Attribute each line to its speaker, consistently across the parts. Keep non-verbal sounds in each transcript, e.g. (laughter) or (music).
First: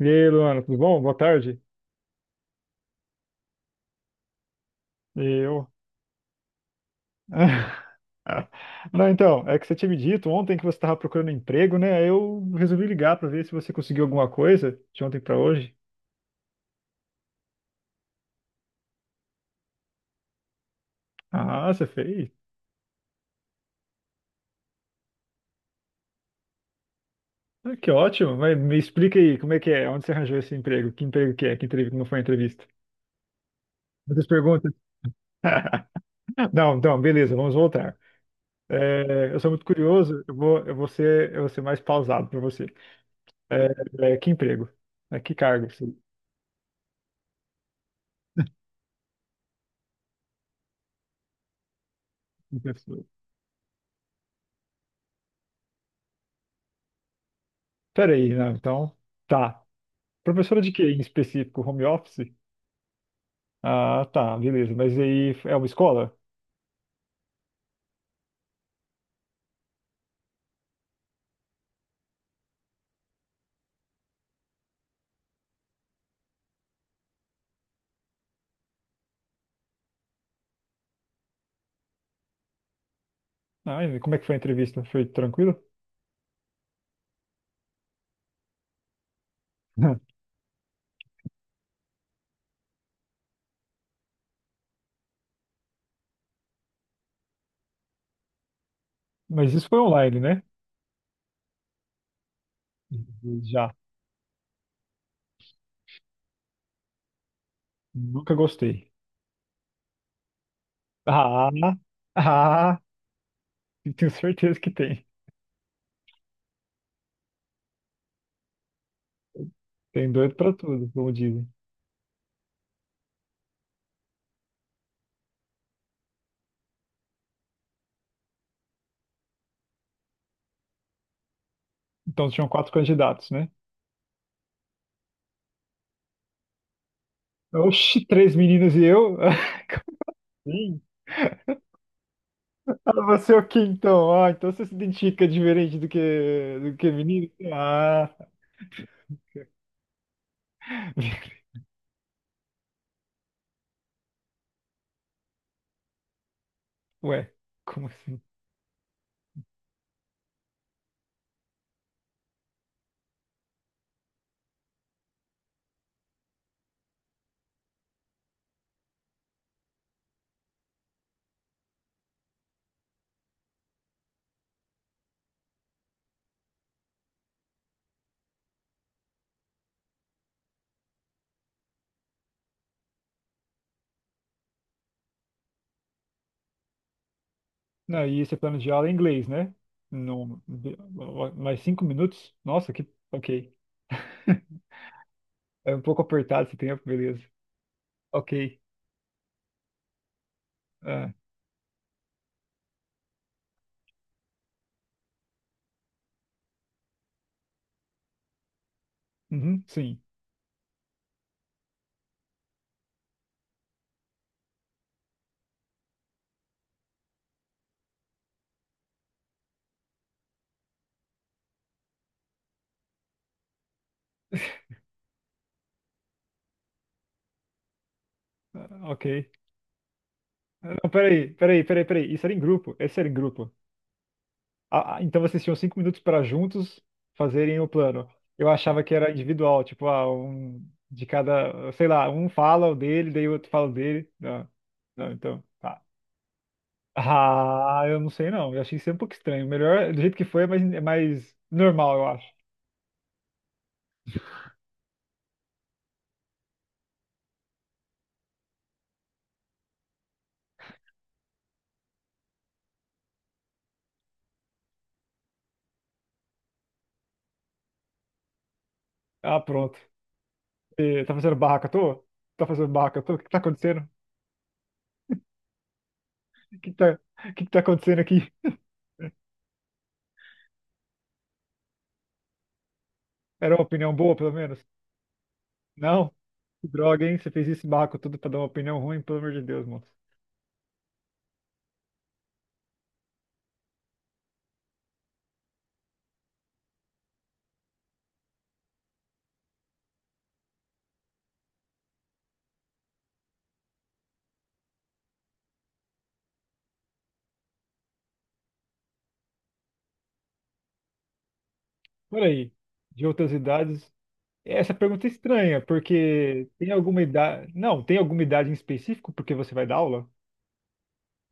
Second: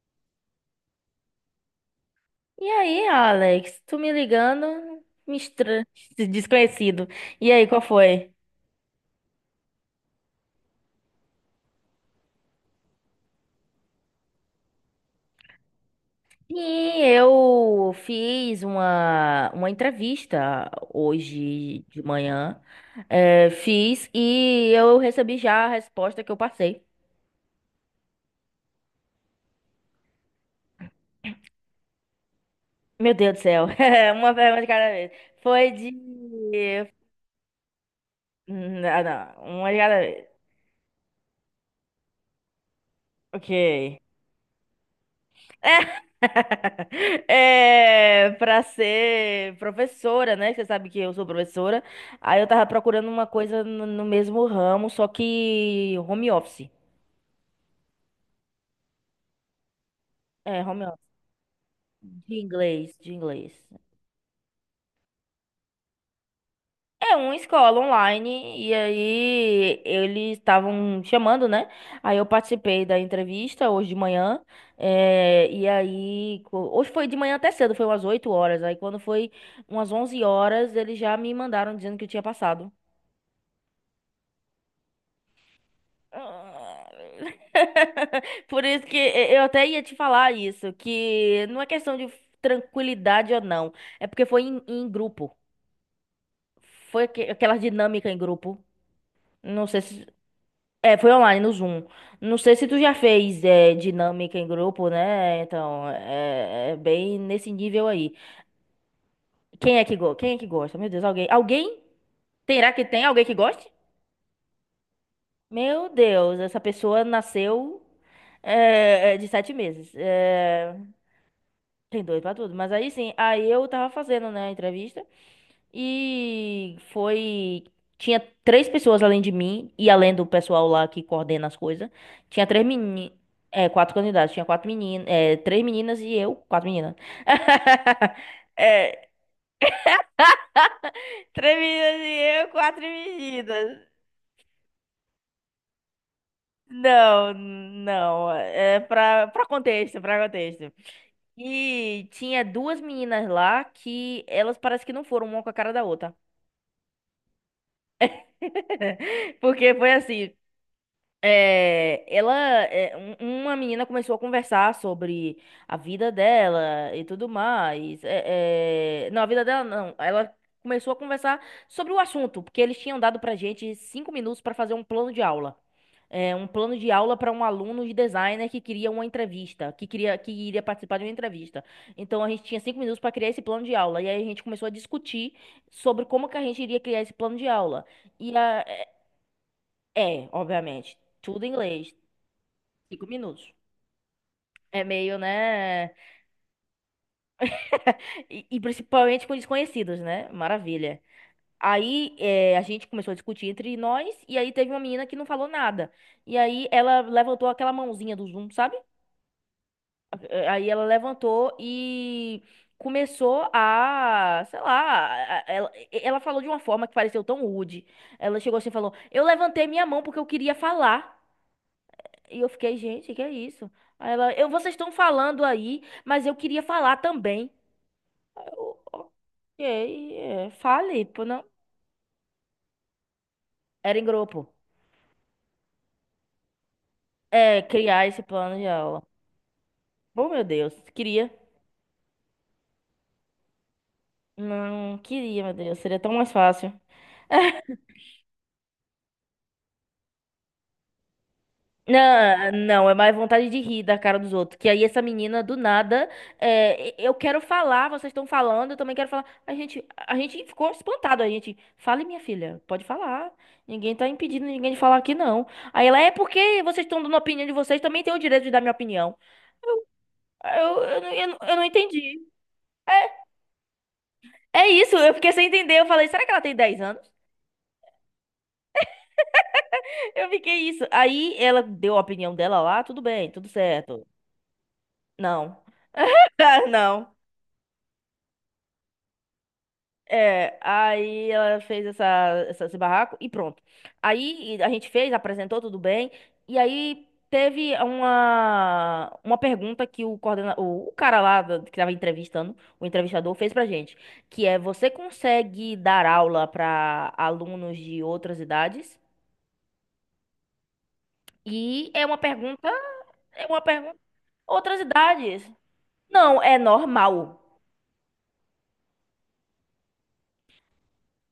Speaker 1: E aí, Luana, tudo bom? Boa tarde.
Speaker 2: E aí, Alex, tu me ligando,
Speaker 1: E
Speaker 2: me
Speaker 1: eu.
Speaker 2: estra- (laughs) desconhecido. E aí, qual
Speaker 1: (laughs)
Speaker 2: foi?
Speaker 1: Não, então, é que você tinha me dito ontem que você estava procurando emprego, né? Aí eu resolvi ligar para ver se você conseguiu alguma coisa de ontem para hoje.
Speaker 2: Sim, eu fiz uma entrevista
Speaker 1: Ah,
Speaker 2: hoje
Speaker 1: você
Speaker 2: de
Speaker 1: fez?
Speaker 2: manhã. É, fiz e eu recebi já a resposta que eu passei.
Speaker 1: Ah, que ótimo. Mas me explica aí, como é que é? Onde você arranjou esse emprego? Que emprego que é? Que entrevista? Como foi a entrevista?
Speaker 2: Meu Deus do céu, (laughs) é
Speaker 1: Muitas
Speaker 2: uma pergunta de
Speaker 1: perguntas.
Speaker 2: cada vez. Foi de.
Speaker 1: (laughs) Não, não, beleza, vamos voltar.
Speaker 2: Não,
Speaker 1: É, eu
Speaker 2: não,
Speaker 1: sou muito
Speaker 2: uma de cada
Speaker 1: curioso,
Speaker 2: vez.
Speaker 1: eu vou ser mais pausado para você.
Speaker 2: Ok.
Speaker 1: É, que emprego? É, que
Speaker 2: (laughs)
Speaker 1: cargo?
Speaker 2: (laughs) É, para ser professora, né? Você sabe que eu sou professora. Aí eu tava
Speaker 1: você-
Speaker 2: procurando uma coisa no mesmo ramo, só que home office.
Speaker 1: Peraí, não, então, tá. Professora
Speaker 2: É,
Speaker 1: de quê
Speaker 2: home
Speaker 1: em
Speaker 2: office.
Speaker 1: específico? Home office?
Speaker 2: De inglês, de inglês.
Speaker 1: Ah, tá, beleza. Mas aí é uma escola?
Speaker 2: É uma escola online, e aí eles estavam chamando, né? Aí eu participei da entrevista hoje de manhã. E aí, hoje foi de manhã até cedo, foi umas 8 horas. Aí quando foi umas 11 horas, eles já me mandaram dizendo que eu tinha passado.
Speaker 1: Ah, e como é que foi a entrevista? Foi tranquilo?
Speaker 2: Ah, (laughs) Por isso que eu até ia te
Speaker 1: (laughs)
Speaker 2: falar isso, que não é questão de tranquilidade ou não, é porque foi em grupo. Foi aquela dinâmica em grupo.
Speaker 1: Mas
Speaker 2: Não
Speaker 1: isso foi
Speaker 2: sei se.
Speaker 1: online, né?
Speaker 2: É, foi online, no Zoom. Não sei se tu já fez
Speaker 1: Já.
Speaker 2: dinâmica em grupo, né? Então, é bem nesse nível aí.
Speaker 1: Nunca gostei.
Speaker 2: Quem é que gosta? Meu Deus, alguém.
Speaker 1: Ah,
Speaker 2: Alguém? Terá
Speaker 1: ah,
Speaker 2: que tem alguém que goste?
Speaker 1: tenho certeza que tem.
Speaker 2: Meu Deus, essa pessoa nasceu de 7 meses.
Speaker 1: Tem doido pra tudo, como dizem.
Speaker 2: Tem dois pra tudo. Mas aí sim, aí eu tava fazendo, né, a entrevista. E foi. Tinha três pessoas além de mim, e além do pessoal lá que coordena as coisas.
Speaker 1: Então
Speaker 2: Tinha
Speaker 1: tinham
Speaker 2: três
Speaker 1: quatro
Speaker 2: meninas.
Speaker 1: candidatos, né?
Speaker 2: É, quatro candidatos. Tinha quatro meninas. É, três meninas e eu. Quatro meninas.
Speaker 1: Oxi, três
Speaker 2: (laughs)
Speaker 1: meninas e
Speaker 2: É,
Speaker 1: eu? (laughs) Sim.
Speaker 2: três meninas e eu, quatro
Speaker 1: Ah, você é o quê
Speaker 2: meninas.
Speaker 1: então? Ah, então você se identifica diferente do que menino?
Speaker 2: Não,
Speaker 1: Ah,
Speaker 2: não. É pra contexto, pra contexto.
Speaker 1: (laughs)
Speaker 2: E tinha duas meninas lá que elas parece que não foram uma com a cara da outra.
Speaker 1: Ué, como assim?
Speaker 2: (laughs) Porque foi assim, é, ela, é, uma menina começou a conversar sobre a vida dela e tudo mais. Não, a vida dela não. Ela começou a conversar sobre o assunto, porque eles tinham dado pra gente 5 minutos para fazer um plano de aula. Um plano de aula para um aluno de designer que queria uma entrevista, que queria que iria participar de uma entrevista. Então a gente tinha 5 minutos para criar esse plano de aula. E aí a gente começou a discutir sobre como que a gente iria criar esse plano de aula.
Speaker 1: Não, e
Speaker 2: E
Speaker 1: esse plano
Speaker 2: a,
Speaker 1: de aula é inglês, né?
Speaker 2: é,
Speaker 1: Não,
Speaker 2: obviamente. Tudo em
Speaker 1: mais cinco
Speaker 2: inglês.
Speaker 1: minutos? Nossa, que.
Speaker 2: 5 minutos.
Speaker 1: Ok. (laughs)
Speaker 2: É meio,
Speaker 1: É um
Speaker 2: né?
Speaker 1: pouco apertado esse tempo, beleza.
Speaker 2: (laughs) E,
Speaker 1: Ok.
Speaker 2: e principalmente com desconhecidos, né? Maravilha.
Speaker 1: Ah,
Speaker 2: Aí a gente começou a discutir entre nós, e aí teve uma menina que não falou nada. E aí ela levantou aquela mãozinha do Zoom, sabe?
Speaker 1: uhum, sim.
Speaker 2: Aí ela levantou e começou a, sei lá, ela falou de uma forma que pareceu tão rude. Ela chegou assim e falou: Eu levantei minha mão porque eu queria falar. E eu fiquei, gente, que é isso? Aí ela, eu, vocês estão falando aí, mas eu queria falar também. Eu,
Speaker 1: Ah, ok.
Speaker 2: ok,
Speaker 1: Ah, não,
Speaker 2: fale, pô,
Speaker 1: peraí,
Speaker 2: não.
Speaker 1: peraí, peraí, peraí. Isso era em grupo. Esse era em grupo.
Speaker 2: Era em grupo.
Speaker 1: Ah, então vocês tinham 5 minutos para juntos fazerem
Speaker 2: É,
Speaker 1: o
Speaker 2: criar
Speaker 1: plano.
Speaker 2: esse
Speaker 1: Eu
Speaker 2: plano de
Speaker 1: achava que
Speaker 2: aula.
Speaker 1: era individual, tipo, ah,
Speaker 2: Oh, meu
Speaker 1: um
Speaker 2: Deus,
Speaker 1: de
Speaker 2: queria.
Speaker 1: cada, sei lá, um fala o dele, daí o outro fala o dele. Não,
Speaker 2: Não,
Speaker 1: não, então,
Speaker 2: queria, meu Deus,
Speaker 1: tá.
Speaker 2: seria tão mais fácil.
Speaker 1: Ah, eu não sei não. Eu achei sempre um pouco estranho. Melhor, do jeito que foi, é mais normal, eu acho.
Speaker 2: Não, não, é mais vontade de rir da cara dos outros. Que aí essa menina, do nada, eu quero falar, vocês estão falando, eu também quero falar. A gente ficou espantado, a gente. Fale, minha filha, pode falar. Ninguém tá impedindo ninguém de falar aqui, não. Aí ela, é porque vocês estão dando a opinião de vocês, também tenho o direito de dar minha opinião.
Speaker 1: Ah, pronto.
Speaker 2: Aí Eu, eu, não-
Speaker 1: Tá
Speaker 2: eu,
Speaker 1: fazendo
Speaker 2: não eu não
Speaker 1: barraca à toa?
Speaker 2: entendi.
Speaker 1: Tá fazendo barraca à toa? O
Speaker 2: É
Speaker 1: que que tá acontecendo?
Speaker 2: é isso, eu fiquei sem entender. Eu falei, será que ela tem
Speaker 1: O que que
Speaker 2: 10
Speaker 1: tá,
Speaker 2: anos?
Speaker 1: o que que tá acontecendo aqui?
Speaker 2: (laughs) Eu fiquei isso. Aí ela deu a opinião dela lá, tudo bem, tudo
Speaker 1: Era uma opinião
Speaker 2: certo.
Speaker 1: boa, pelo menos?
Speaker 2: Não.
Speaker 1: Não? Que
Speaker 2: (laughs)
Speaker 1: droga,
Speaker 2: Não.
Speaker 1: hein? Você fez esse barraco tudo pra dar uma opinião ruim, pelo amor de Deus, moço.
Speaker 2: Aí ela fez esse barraco e pronto. Aí a gente fez, apresentou tudo bem. E aí teve uma pergunta que o cara lá que tava entrevistando, o entrevistador, fez pra gente, que é você consegue dar aula para alunos de outras idades? E é uma
Speaker 1: Por aí,
Speaker 2: pergunta,
Speaker 1: de outras
Speaker 2: é uma
Speaker 1: idades.
Speaker 2: pergunta,
Speaker 1: Essa
Speaker 2: outras
Speaker 1: pergunta é
Speaker 2: idades.
Speaker 1: estranha,
Speaker 2: Não,
Speaker 1: porque
Speaker 2: é
Speaker 1: tem alguma
Speaker 2: normal.
Speaker 1: idade. Não, tem alguma idade em específico porque você vai dar aula?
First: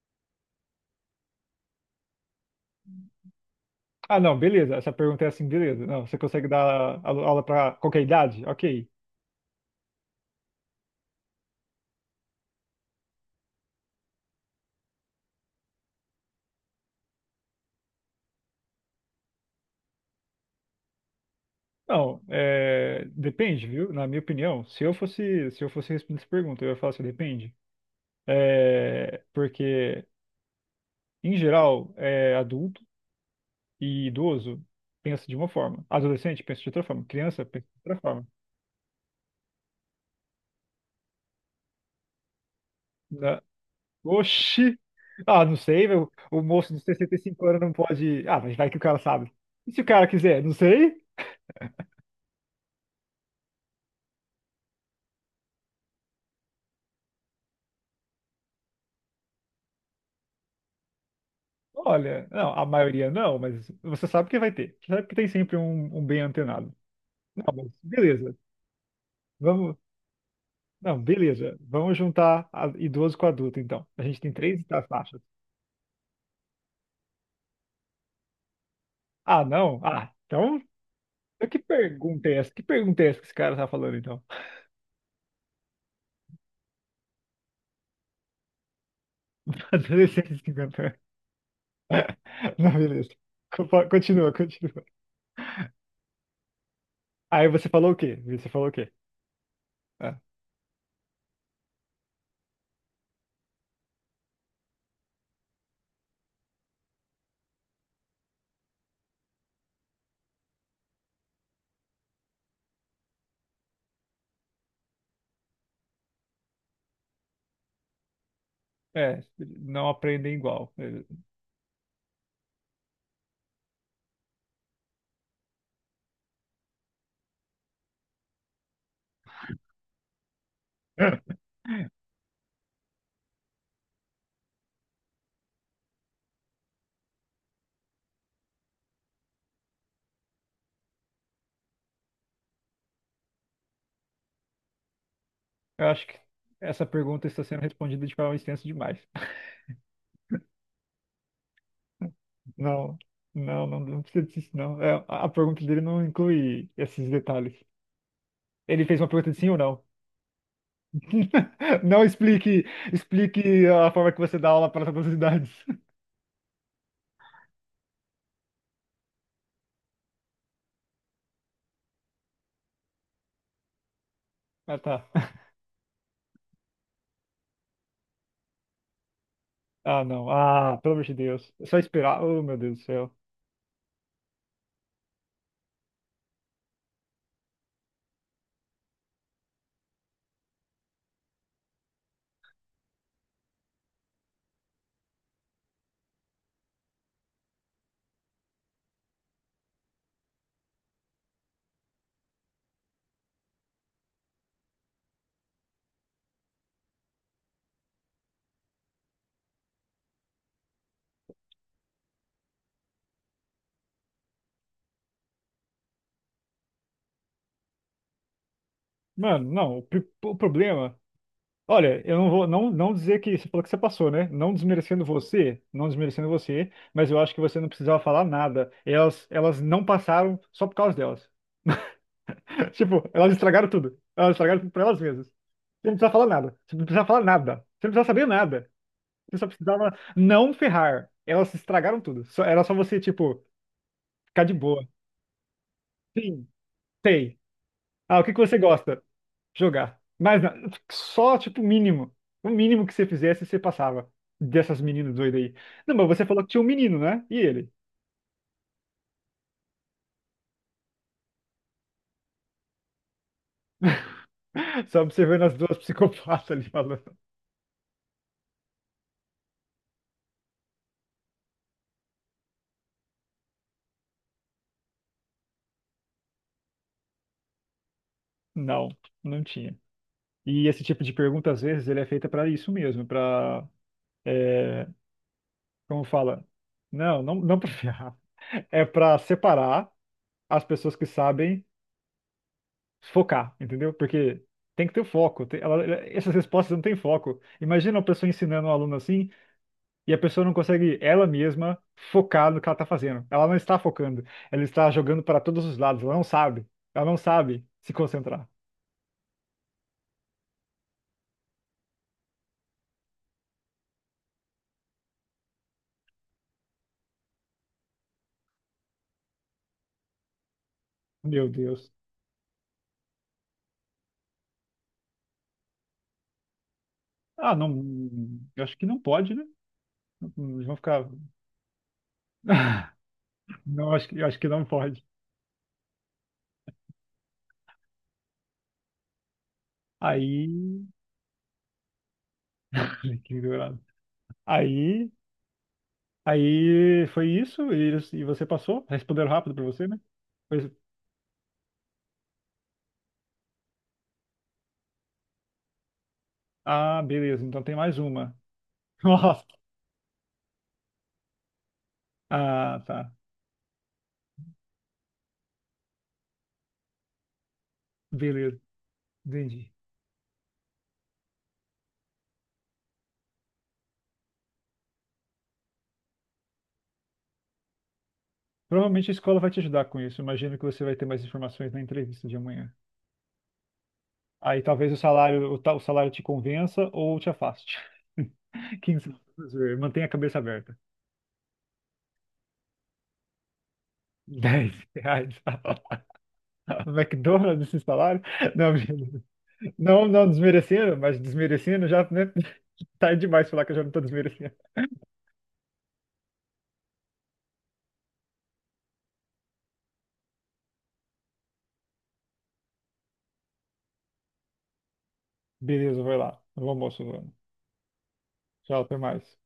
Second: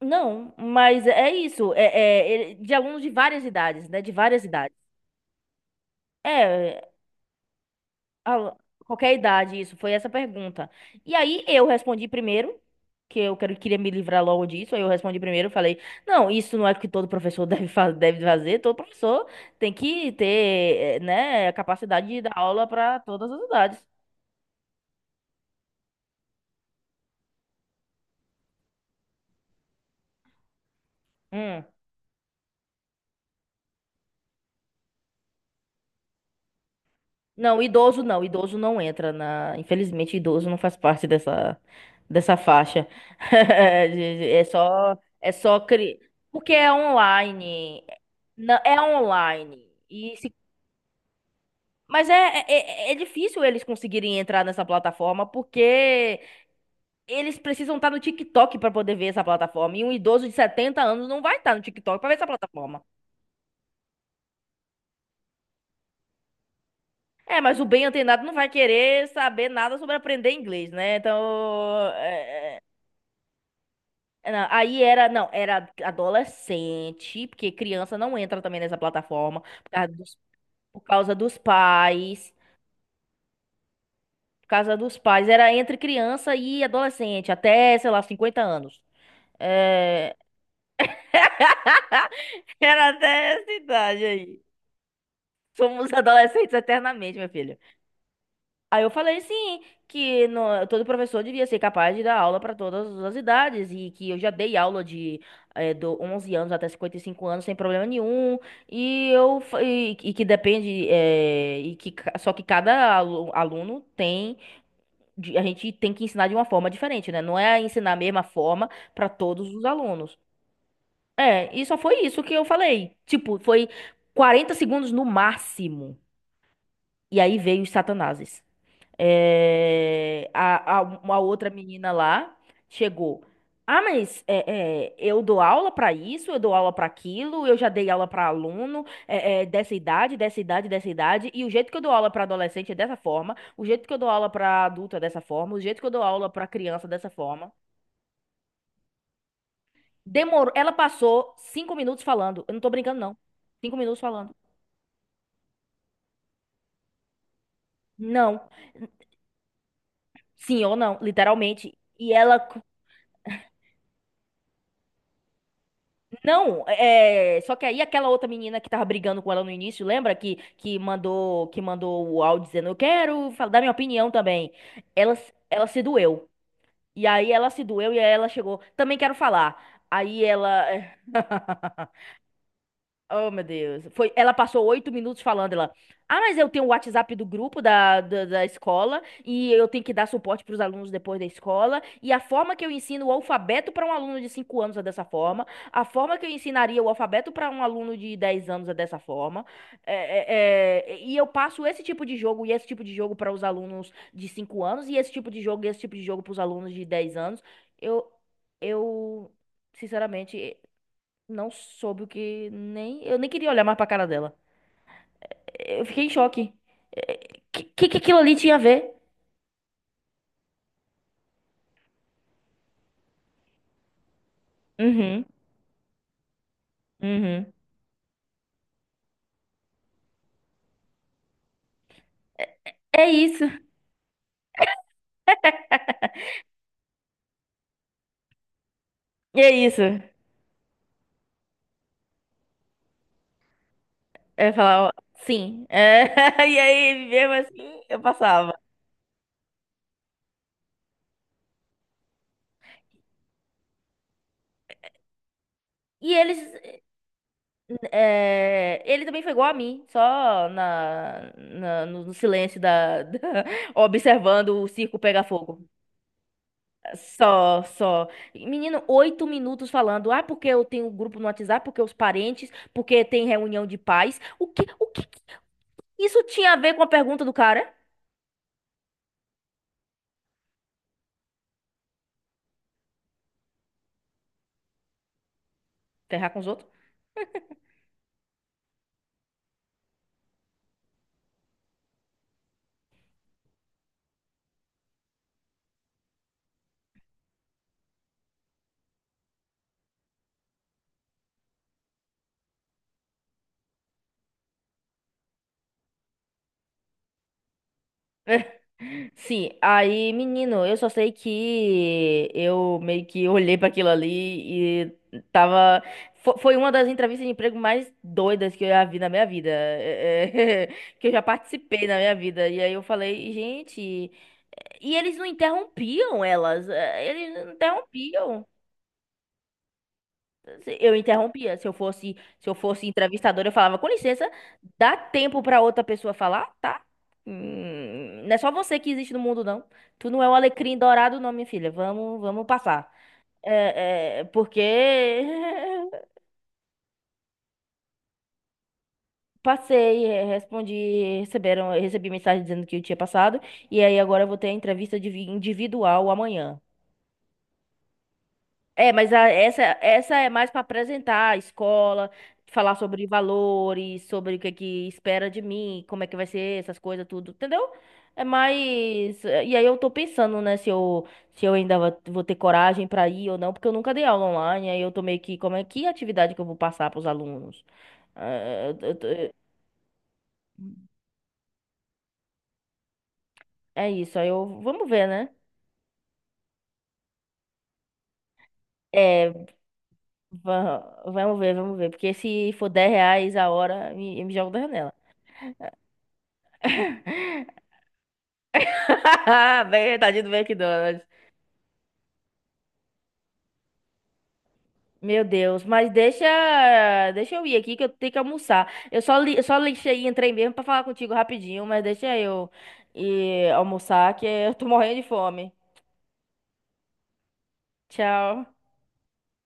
Speaker 2: Não, mas é isso. De alunos de várias idades, né? De
Speaker 1: Ah, não,
Speaker 2: várias
Speaker 1: beleza.
Speaker 2: idades.
Speaker 1: Essa pergunta é assim, beleza. Não, você consegue dar
Speaker 2: É,
Speaker 1: aula para qualquer idade?
Speaker 2: a-
Speaker 1: Ok.
Speaker 2: qualquer idade, isso. Foi essa pergunta. E aí eu respondi primeiro, que eu queria me livrar logo disso. Aí eu respondi primeiro, falei: Não, isso não é o que todo professor (laughs) deve fazer. Todo professor tem que ter, né, a capacidade
Speaker 1: Não,
Speaker 2: de dar aula para
Speaker 1: é,
Speaker 2: todas as
Speaker 1: depende,
Speaker 2: idades.
Speaker 1: viu? Na minha opinião, se eu fosse responder essa pergunta, eu ia falar assim, depende. É, porque, em
Speaker 2: Hum.
Speaker 1: geral, adulto e idoso pensa de uma forma. Adolescente pensa de outra forma. Criança
Speaker 2: Não,
Speaker 1: pensa de outra
Speaker 2: idoso não,
Speaker 1: forma.
Speaker 2: idoso não entra na. Infelizmente, idoso não faz parte dessa faixa.
Speaker 1: Na...
Speaker 2: (laughs) É
Speaker 1: Oxi!
Speaker 2: só, é
Speaker 1: Ah, não
Speaker 2: só
Speaker 1: sei,
Speaker 2: cri...
Speaker 1: meu. O
Speaker 2: porque é
Speaker 1: moço de 65 anos não
Speaker 2: online,
Speaker 1: pode. Ah, mas
Speaker 2: não
Speaker 1: vai que o
Speaker 2: é
Speaker 1: cara sabe.
Speaker 2: online
Speaker 1: E se o cara
Speaker 2: e se-
Speaker 1: quiser? Não sei.
Speaker 2: Mas é difícil eles conseguirem entrar nessa plataforma porque eles precisam estar no TikTok para poder ver essa plataforma. E um idoso de 70 anos não vai estar no TikTok para ver
Speaker 1: Olha,
Speaker 2: essa
Speaker 1: não, a
Speaker 2: plataforma.
Speaker 1: maioria não, mas você sabe que vai ter. Você sabe que tem sempre um bem antenado.
Speaker 2: É,
Speaker 1: Não,
Speaker 2: mas o
Speaker 1: mas
Speaker 2: bem antenado não
Speaker 1: beleza.
Speaker 2: vai querer saber
Speaker 1: Vamos.
Speaker 2: nada sobre aprender inglês, né?
Speaker 1: Não, beleza.
Speaker 2: Então,
Speaker 1: Vamos juntar idoso com adulto, então. A gente tem
Speaker 2: não,
Speaker 1: três tá,
Speaker 2: aí era,
Speaker 1: faixas.
Speaker 2: não, era adolescente, porque criança não entra também nessa plataforma,
Speaker 1: Ah, não? Ah, então.
Speaker 2: por causa dos
Speaker 1: Eu Que pergunta
Speaker 2: pais,
Speaker 1: é essa? Que pergunta é essa que esse cara tá falando, então?
Speaker 2: era entre criança e adolescente, até, sei lá, 50 anos.
Speaker 1: (laughs)
Speaker 2: É,
Speaker 1: Adolescente de 50 anos.
Speaker 2: (laughs)
Speaker 1: (laughs) Não,
Speaker 2: Era
Speaker 1: beleza.
Speaker 2: até essa idade
Speaker 1: Continua,
Speaker 2: aí.
Speaker 1: continua.
Speaker 2: Somos adolescentes eternamente, meu
Speaker 1: Aí
Speaker 2: filho.
Speaker 1: você falou o quê? Você falou o
Speaker 2: Aí
Speaker 1: quê?
Speaker 2: eu falei sim,
Speaker 1: Ah,
Speaker 2: que todo professor devia ser capaz de dar aula para todas as idades e que eu já dei aula do 11 anos até 55 anos sem problema nenhum e e que depende e que só que cada aluno tem a gente tem que ensinar de uma forma diferente, né? Não é ensinar a mesma forma para
Speaker 1: é,
Speaker 2: todos os
Speaker 1: não
Speaker 2: alunos.
Speaker 1: aprendem igual.
Speaker 2: E só foi isso que eu falei. Tipo, foi 40 segundos no máximo. E aí veio os satanases. Uma
Speaker 1: (laughs)
Speaker 2: outra menina lá chegou. Ah, mas eu dou aula para isso, eu dou aula para aquilo, eu já dei aula para aluno dessa idade, dessa idade, dessa idade, e o jeito que eu dou aula para adolescente é dessa forma, o jeito que eu dou aula para adulto é dessa forma, o jeito que
Speaker 1: Eu
Speaker 2: eu dou
Speaker 1: acho que
Speaker 2: aula para
Speaker 1: essa
Speaker 2: criança é dessa
Speaker 1: pergunta está
Speaker 2: forma.
Speaker 1: sendo respondida de forma extensa demais.
Speaker 2: Demorou. Ela passou 5 minutos falando. Eu não tô
Speaker 1: Não,
Speaker 2: brincando, não.
Speaker 1: não,
Speaker 2: Cinco
Speaker 1: não,
Speaker 2: minutos
Speaker 1: não precisa
Speaker 2: falando.
Speaker 1: disso, não. É, a pergunta dele não inclui esses detalhes.
Speaker 2: Não.
Speaker 1: Ele fez uma pergunta de sim ou não.
Speaker 2: Sim ou não, literalmente.
Speaker 1: (laughs) Não
Speaker 2: E ela.
Speaker 1: explique, explique a forma que você dá aula para todas as idades. (laughs)
Speaker 2: Não, é, só que aí aquela outra menina que tava brigando com ela no início, lembra que mandou o áudio dizendo, eu quero dar minha opinião também.
Speaker 1: Ah, tá.
Speaker 2: Ela se doeu. E aí ela se doeu e aí ela chegou, também quero falar.
Speaker 1: Ah,
Speaker 2: Aí
Speaker 1: não.
Speaker 2: ela
Speaker 1: Ah, pelo amor de Deus. É só
Speaker 2: (laughs)
Speaker 1: esperar. Oh, meu Deus do céu.
Speaker 2: Oh, meu Deus. Foi, ela passou 8 minutos falando, ela. Ah, mas eu tenho o WhatsApp do grupo da escola e eu tenho que dar suporte para os alunos depois da escola. E a forma que eu ensino o alfabeto para um aluno de 5 anos é dessa forma. A forma que eu ensinaria o alfabeto para um aluno de 10 anos é dessa forma. E eu passo esse tipo de jogo e esse tipo de jogo para os alunos de 5 anos e esse tipo de jogo e esse tipo de jogo para os alunos de 10 anos. Eu, eu, sinceramente. Não soube o que nem. Eu nem queria olhar mais pra cara dela. Eu fiquei em choque. É, que aquilo ali tinha a ver?
Speaker 1: Mano, não, o problema. Olha, eu não vou não, não dizer que você falou que você passou, né? Não desmerecendo
Speaker 2: Uhum,
Speaker 1: você, não desmerecendo você, mas eu acho que
Speaker 2: uhum.
Speaker 1: você não precisava falar nada. Elas não passaram só por causa delas. Tipo,
Speaker 2: É
Speaker 1: elas
Speaker 2: isso,
Speaker 1: estragaram tudo. Elas estragaram tudo pra elas mesmas. Você não precisava falar nada. Você não precisava falar nada. Você não precisava saber nada. Você só
Speaker 2: é isso.
Speaker 1: precisava não ferrar. Elas estragaram tudo. Era só você, tipo, ficar
Speaker 2: Eu
Speaker 1: de boa.
Speaker 2: falava, sim. É,
Speaker 1: Sim,
Speaker 2: (laughs) E aí, mesmo
Speaker 1: sei.
Speaker 2: assim, eu
Speaker 1: Ah, o que que
Speaker 2: passava.
Speaker 1: você gosta? Jogar. Mas só, tipo, o mínimo. O mínimo que você fizesse, você passava. Dessas meninas doidas aí. Não, mas
Speaker 2: E
Speaker 1: você
Speaker 2: eles.
Speaker 1: falou que tinha um menino, né? E ele?
Speaker 2: Ele também foi igual a mim, só no silêncio da, (laughs) observando o circo
Speaker 1: Só
Speaker 2: pegar
Speaker 1: observando as
Speaker 2: fogo.
Speaker 1: duas (laughs) psicopatas ali falando.
Speaker 2: Só, só. Menino, 8 minutos falando. Ah, porque eu tenho um grupo no WhatsApp, porque os parentes, porque tem reunião de pais. O que que isso tinha a ver com a pergunta do cara?
Speaker 1: Não, não tinha. E esse tipo de pergunta, às vezes, ele é feita pra isso mesmo, pra é, como
Speaker 2: Ferrar com
Speaker 1: fala?
Speaker 2: os outros?
Speaker 1: Não, não, não para ferrar. (laughs) É para separar as pessoas que sabem focar, entendeu? Porque tem que ter o foco. Essas respostas não têm foco. Imagina uma pessoa ensinando um aluno assim e a pessoa não consegue ela mesma focar no que ela está fazendo. Ela não está focando. Ela está jogando para todos os lados. Ela não sabe. Ela não sabe se concentrar.
Speaker 2: Sim, aí, menino, eu só sei que eu meio que olhei pra aquilo ali e tava. Foi uma das entrevistas de emprego mais doidas que eu já vi na minha vida. (laughs) Que eu já
Speaker 1: Meu
Speaker 2: participei
Speaker 1: Deus.
Speaker 2: na minha vida. E aí eu falei, gente. E eles não interrompiam elas, eles não
Speaker 1: Ah, não.
Speaker 2: interrompiam.
Speaker 1: Eu acho que não pode, né? Eles vão
Speaker 2: Eu
Speaker 1: ficar.
Speaker 2: interrompia. Se eu fosse
Speaker 1: (laughs)
Speaker 2: entrevistadora, eu falava, com
Speaker 1: Não, acho que,
Speaker 2: licença,
Speaker 1: acho que não
Speaker 2: dá
Speaker 1: pode.
Speaker 2: tempo para outra pessoa falar, tá? Não é só você que existe no mundo, não. Tu não é o
Speaker 1: Aí.
Speaker 2: alecrim dourado, não, minha filha. Vamos, vamos passar.
Speaker 1: Fiquei ignorado.
Speaker 2: Porque
Speaker 1: Aí,
Speaker 2: (laughs)
Speaker 1: aí foi isso e você passou? Responderam rápido pra você, né?
Speaker 2: passei,
Speaker 1: Pois-
Speaker 2: respondi, receberam, recebi mensagem dizendo que eu tinha passado, e aí agora eu vou ter a entrevista individual amanhã.
Speaker 1: ah, beleza. Então tem mais uma.
Speaker 2: É,
Speaker 1: (laughs)
Speaker 2: mas a-
Speaker 1: Nossa.
Speaker 2: essa, essa é mais para apresentar a escola, falar
Speaker 1: Ah,
Speaker 2: sobre
Speaker 1: tá.
Speaker 2: valores, sobre o que é que espera de mim, como é que vai ser essas coisas, tudo, entendeu? É
Speaker 1: Beleza.
Speaker 2: mais. E aí
Speaker 1: Entendi.
Speaker 2: eu tô pensando, né, se eu ainda vou ter coragem para ir ou não, porque eu nunca dei aula online, aí eu tô meio que, como é que atividade que eu vou passar para os alunos? Ah, eu- eu tô-
Speaker 1: Provavelmente a escola vai te ajudar com isso. Imagino que você vai ter mais informações na entrevista de amanhã.
Speaker 2: É isso, aí eu.
Speaker 1: Aí
Speaker 2: Vamos
Speaker 1: talvez o
Speaker 2: ver, né?
Speaker 1: salário, o salário te convença ou te afaste. (laughs) Quem sabe?
Speaker 2: É,
Speaker 1: Vamos ver. Mantenha a cabeça aberta.
Speaker 2: Vamos ver, vamos ver, porque se for R$ 10 a hora, me jogo da
Speaker 1: Dez
Speaker 2: janela.
Speaker 1: reais. (laughs) McDonald's esse salário? Não, (laughs) mentira.
Speaker 2: (laughs) Bem,
Speaker 1: Não,
Speaker 2: tadinho
Speaker 1: não
Speaker 2: do
Speaker 1: desmerecendo,
Speaker 2: McDonald's.
Speaker 1: mas desmerecendo já, né? Tá demais falar que eu já não tô desmerecendo.
Speaker 2: Meu Deus, mas deixa eu ir aqui que eu tenho que almoçar. Eu só li, eu só lixei e entrei mesmo pra falar contigo rapidinho, mas deixa eu ir almoçar que eu tô morrendo de fome.
Speaker 1: Beleza, vai lá. Bom almoço, Luana.
Speaker 2: Tchau.
Speaker 1: Tchau, até mais.